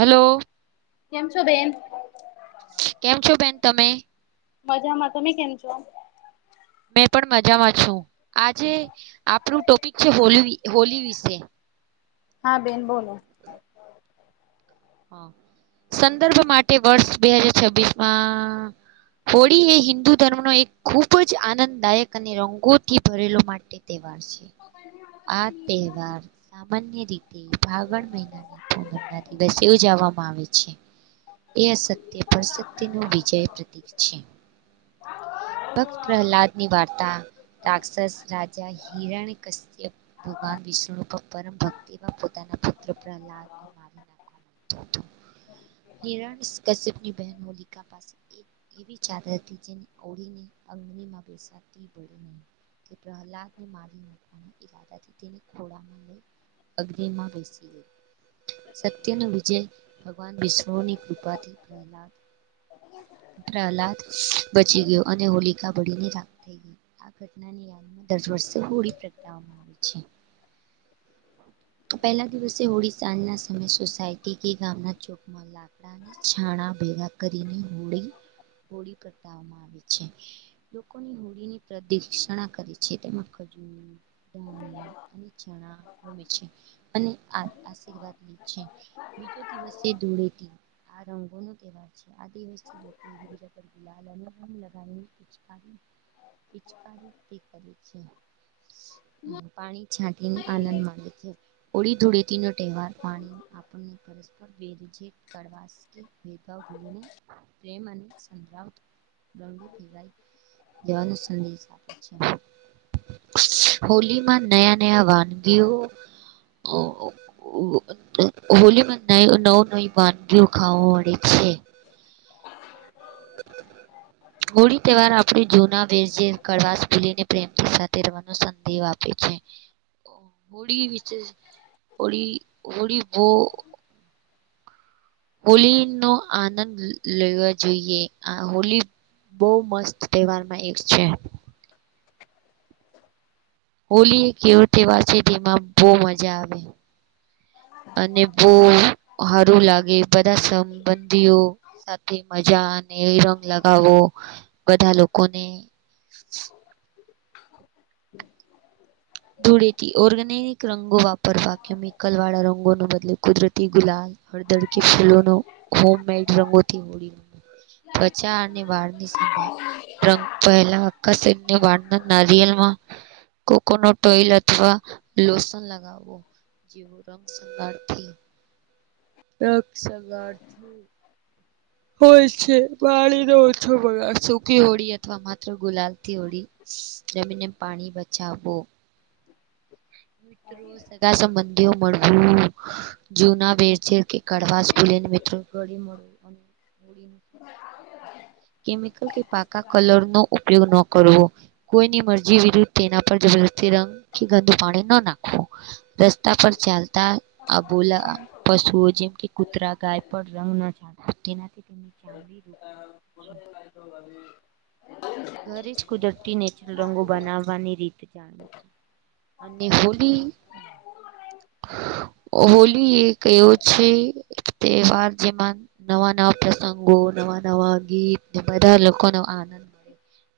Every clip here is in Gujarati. હલો કેમ છો બેન કેમ છો બેન તમે મજામાં તમે કેમ છો હુ પણ મજામાં છું આજે આપણું ટોપિક છે હોલી હોલી વિશે હા બેન બોલો [inaudible] સંદર્ભ માટે વર્ષ બે હજર છબીશ માં હોળી એ હિન્દુ ધર્મનો એક ખૂબ જ આનંદદાયક અને રંગોથી ભરેલો માટે તેહેવા બારશે આ તહેવાર સામાન્ય રીતે ફાગણ મહિનાની પૂનમ ના દિવસે ઉજાવામાં મા આવે છે એ અસત્ય પર સત્ય ન વિજય પ્રતીક છે ભક્ત પ્રહલાદ ની વાર્તા રાક્ષસ રાજા હિરણ કસિયપ ભગવાન વિષ્ણુ પરમ ભક્તિમાં એના પોતાના પુત્ર પ્રહલાદ [inaudible] હિરણ કશપની બહેન હોલિકા પાસે એક એવી ચાદર હતી જેને હોળીની અંગની માં બેસાતી બડીી નહી પ્રહલાદ ને મારીકવા ઇરાદાથી તેને ખોળમાં લય અગરીમાં બેસી ગઈ સત્યનો વિજય ભગવાન વિષ્ણુની કૃપાથી પહેલા પ્રહલાદ બચી ગયો અને હોલિકા ભળીને રાક થઈ ગઈ ઘટનાની યાદમાં દર વર્ષે હોળી પ્રગટવામાં આવી છે પહેલા દિવસે હોળી સાંજ ના સમય સોસાયટી કે ગામના ચોકમાં લાકડા છા ના ભેગા કરીને હોળી હોળી કટાવવામાં આવી છે લોકોની હોળી ની પ્રદક્ષણા કરે છે તેમાં ખજૂર ડાણી અને ચણા ગમે છે અને આ આશીર્વાદ લી છે બીજો દિવસે ધોળેથી આ રંગો નો તહેવાર છે આ દિવસી લોકો બીજા પર ગુલાલ અને રંગ લગાવનીચકાર પિચકારીથી કરી છે પાણી છાંટી ને આનંદ માડે છે હોળી ધૂડેટી વાર પાણી આપને પર વેરે છેજે કડવાશ ભેદભાવ ભૂલી ને પ્રેમ અને સંત્રાવ પીવા દેવાનો સંદેશ આપે છે હોલી માં નયા નયા વાનગીઓ [unintelligible] બાંધગી ખાઓ. [inaudible] હોળી તહેવાર આપણે જૂના વેર જે કવાસ ભૂલીને પ્રેમથી તેરવાનો સંદહ આપે છે. હોળી વિ હોળી હોળી બો હોલી નો આનંદ લેવા જોઈએ આ હોલી બો મસ્ત તહેવારમાં એક છે. હોલી એક કેવો તહેવાર છે તેમાં બહુ મજા આવે. અને બો હારું લાગે બધા સમ બંધીઓ સાથે મજા અને રંગ લગાવો બધા લોકોને. [inaudible] ધૂળેથી ઓર્ગેનિક રંગો વાપરવા કેમિકલ વાળા રંગો ને બદલે કુદરતી ગુલાબ હળદર કે ફૂલો ન હોમ મેડ રંગોથી હોળી રંગો. ત્વચા અને બારની સંભાળ પહેલા નાયેલમાં કોકો તેલ અથવા લોસન લગાવો જેવો રંગ સંંગાળ. [unintelligible] હોય છે પાળીને ઓછો બગાર સુકી હોડી અથવા માત્ર ગુલાલ [unintelligible] રમીને પાણી બચાવવું. સગા સંબંધીઓ મળું જૂના વેર છે. કઢવા ભૂલેને. [unintelligible] કેમિકલ કે પાકા કલર નો ઉપયોગ ન કરવો કોઈની મરજી વિરુદ્ધ તેના પર રંગથી ગંદુ પાણી ન નાખવું રસ્તા પર ચાલતા અ બોલા પશુઓ કૂતરા ગાય પર રંગ ન જા તેના [inaudible] ઘરે જ કુદરતી નેચરલ રંગો બનાવવાની રીત. [unintelligible] હોલી એવો છે તહેવાર જેમાં નવા ન પ્રસંગો નવા નવા ગીત બધા લોકો નો આનંદ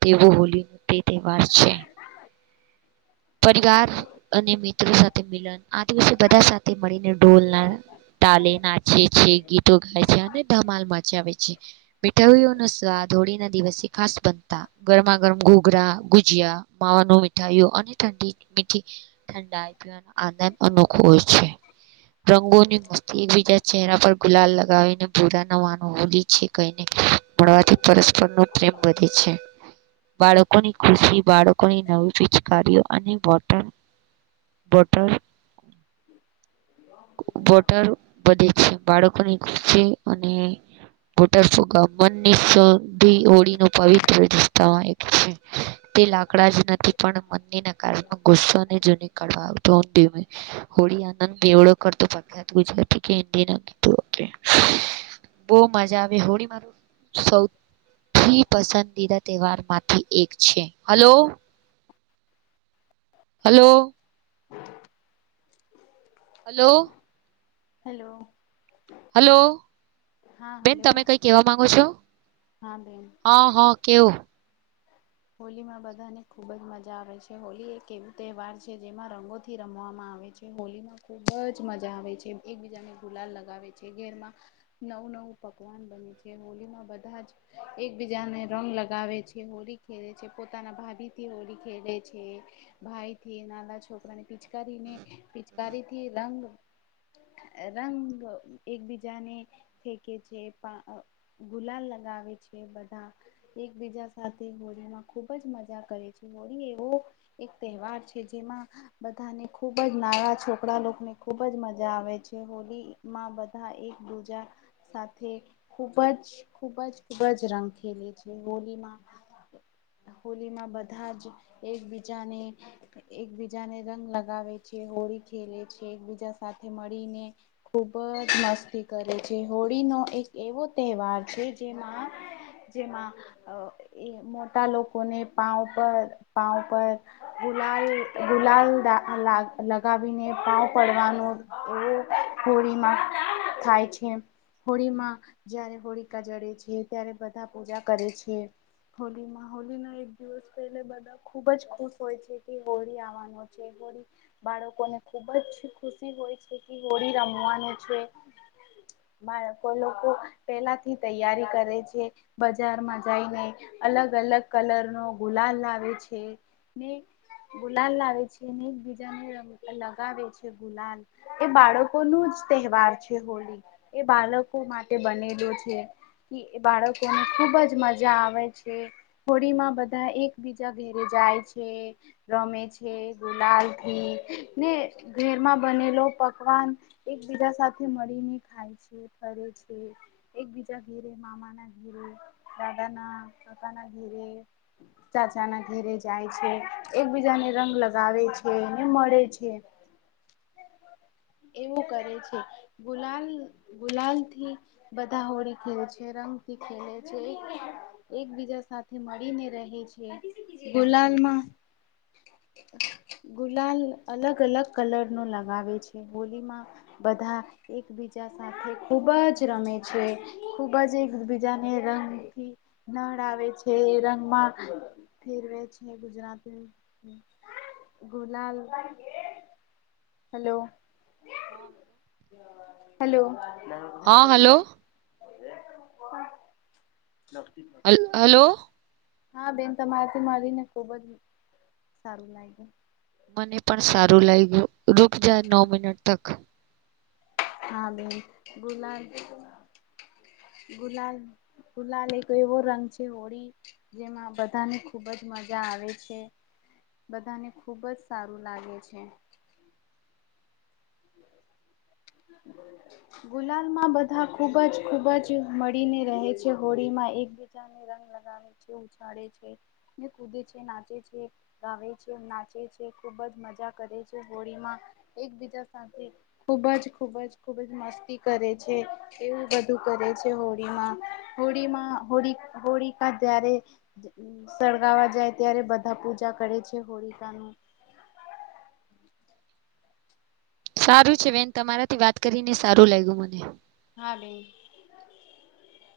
તેવું હોલી નો તે તહેવાર છે. પરિવાર અને મિત્રો સાથે મિલન આ દિવસે બધા સાથે મળીને ઢોલના તાલે નાચે છે ગીતો ગાય છે અને ધમાલ મચાવે છે મીઠાઈઓ નો સ્વાદ હોડી ના દિવસે ખાસ બનતા ગરમા ગરમ ઘોઘરા ગુજીયા માવા ન મીઠાઈું અને ઠંડી મીઠી ઠંડાઈ પીવાનો આનંદ અનો ખુશ છે રંગોની મસ્તી એવી જયા ચહેરા પર ગુલાલ લગાવીને ભૂરા ન વાનુહૂલી છે કઈ મળવાથી પરસ્પરનો પ્રેમ વધે છે. બાળકોની ખુશી બાળકોની નવી પિચકારીઓ અને વોટર બોટર વોટર વધે છે બાળકોની ખુશી અને [unintelligible] હોળી ન પવિત્ર રસ્તામાં એક છે. તે લાકડા જ નથી પણ મ [unintelligible] ગુસ્સોની જૂની [unintelligible] હોળી [unintelligible] [unintelligible] બો મજા આવે હોળી માર સૌ થી પસિદીદા તહેવાર માંથી એક છે hello. Hello. Hello. Hello. Hello બેન તમે કઈ કેવા માંગો છો હા હા કેવું હોલીમાં બધાને ખુબ જ મજા આવે છે હોલી એક એવું તહેવાર છે જેમાં રંગોથી રમવામાં આવે આવે હોમાં ખુબ જ મજા આવે છે એકબીજાને ગુલાલ લગાવે છે ઘેરમાં નવ પક બને છે હોળમાં બધા જ એકબીજાને રંગ લગાવે છે હોળ ખે છે પોતાના ભાભી થી હોળ ખેડ છે ભાઈ થી નાના છોકરા ને પિચકારી પિચકારી થી રંગ રંગ એકબીજાને ફેકે છે ગુલાલ લગાવ એકબીજા સાથે હોળીમાં ખુબ જ મજા કરે છે હોળી એવો એક તહેવાર છે જેમાં બધાને ખુબ જ નાવા છોકરા લોકોને ખુબ જ મજા આવે છે હોલી માં બધા એક દૂજા સાથે ખૂબ જ ખૂબ જ ખૂબ જ રંગ ખેલે છે હોલીમાં [inaudible] હોલી માં બધા જ એકબીજાને એકબીજાને રંગ લગાવે છે હોળી ખેલે છે એકબીજા સાથે મળીને ખુબ જ મસ્તી કરે છે હોળીનો એક એવો તહેવાર છે જે જેમાં એ મોટા લોકોને પાાવ પર પાાવ પર ગુલાલ ગુલાલ લગાવીને ભાવ પડવાનો એવો હોોળીમાં થાય હોળીમાં જયારે હોળીિકા જડે છે ત્યારે બધા પૂજા કરે છે હોલીમાં હોલી ના એક દિવસ પહેલે બધા ખુબ જ ખુશ હોય છે કે હોળી આવવાનો છે હોળી બાળકોને ખુબ જ ખુશી હોય છે કે હોળી રમવાની છે બાળકો લોકો પેલાથી તૈયારી કરે છે બજારમાં જઈને અલગ અલગ કલર નો ગુલાલ લાવે છે ને ગુલાલ લાવે છેને એકબીજાને લગાવે છે ગુલાલ એ બાળકોનું જ તહેવાર છે હોળ એ બાળકો માટે બનેલો છે બાળકો ની ખુબ જ મજા આવે છે હોળીમાં બધા એકબીજા ઘેરે જાય છે રમે છે ગુલા ને ઘરમાં બનેલો પકવાન એકબીજા સાથે મળીને ખા એકબીજા ઘરે મામા ના ઘરે દાદા ના પાકા ના ઘીરે ચાચા ના ઘીરે જાય છે એકબીજાને રંગ લગાવે છે છે એને મળે છે [inaudible] એવું કરે છે ગુલાલ ગુલાલ થી બધા હોળી ખેલ છે રંગ ખને છે એકબીજા સાથે મળીને રહે છે ગોલાલમાં ગુલાલ અલગ અલગ કલર નો લગાવે છે હોલીમાં બધા એકબીજા સાથે ખૂબ જ રમે છે ખૂબ જ એકબીજાને રંગ હ નળ આવે છે રંગમાં ફેરવે છે ગુજરાતી ગુલાલ હેલો હેલો હા હલો [unintelligible] હલ્ હલો હા બેન તમારાથી મળીને ખુબજ સારું લાગે મને પણ સારું લાગ્યું રૂક જાય નવ મિનટ તક હા બી ગુલાબ ગુલાલ ગુલાલ એક એવો રંગ છે હોળી જેમાં બધાને ખુબ જ બ જ મજા આવે છે બધાને ખુબ જ સારું લાગે છે [inaudible] ગુલાલ માં બધા ખૂબ જ ખુબ જ મળીને રહે છે હોળી માં એકબીજાને. લગાવે છે ઉછાળે છે ને કુદે છે નાચે છે ગાવ છે નાચે છે. ખુબ જ મજા કરે છે હોળીમાં એકબીજા સાથે ખુબ જ. ખૂબ જ ખૂબ જ મસ્તી કરે છે એવું બધું કરે છે હોળીમાં હોળીમાં. હોળી હોળી કા જ્યારે સળગાવા જાય ત્યારે બધા પૂજા કરે છે હોળી. તતાનું. સારું છે વેન તમારાથી વાત કરીને સારું લાગ્યું મને. આડ.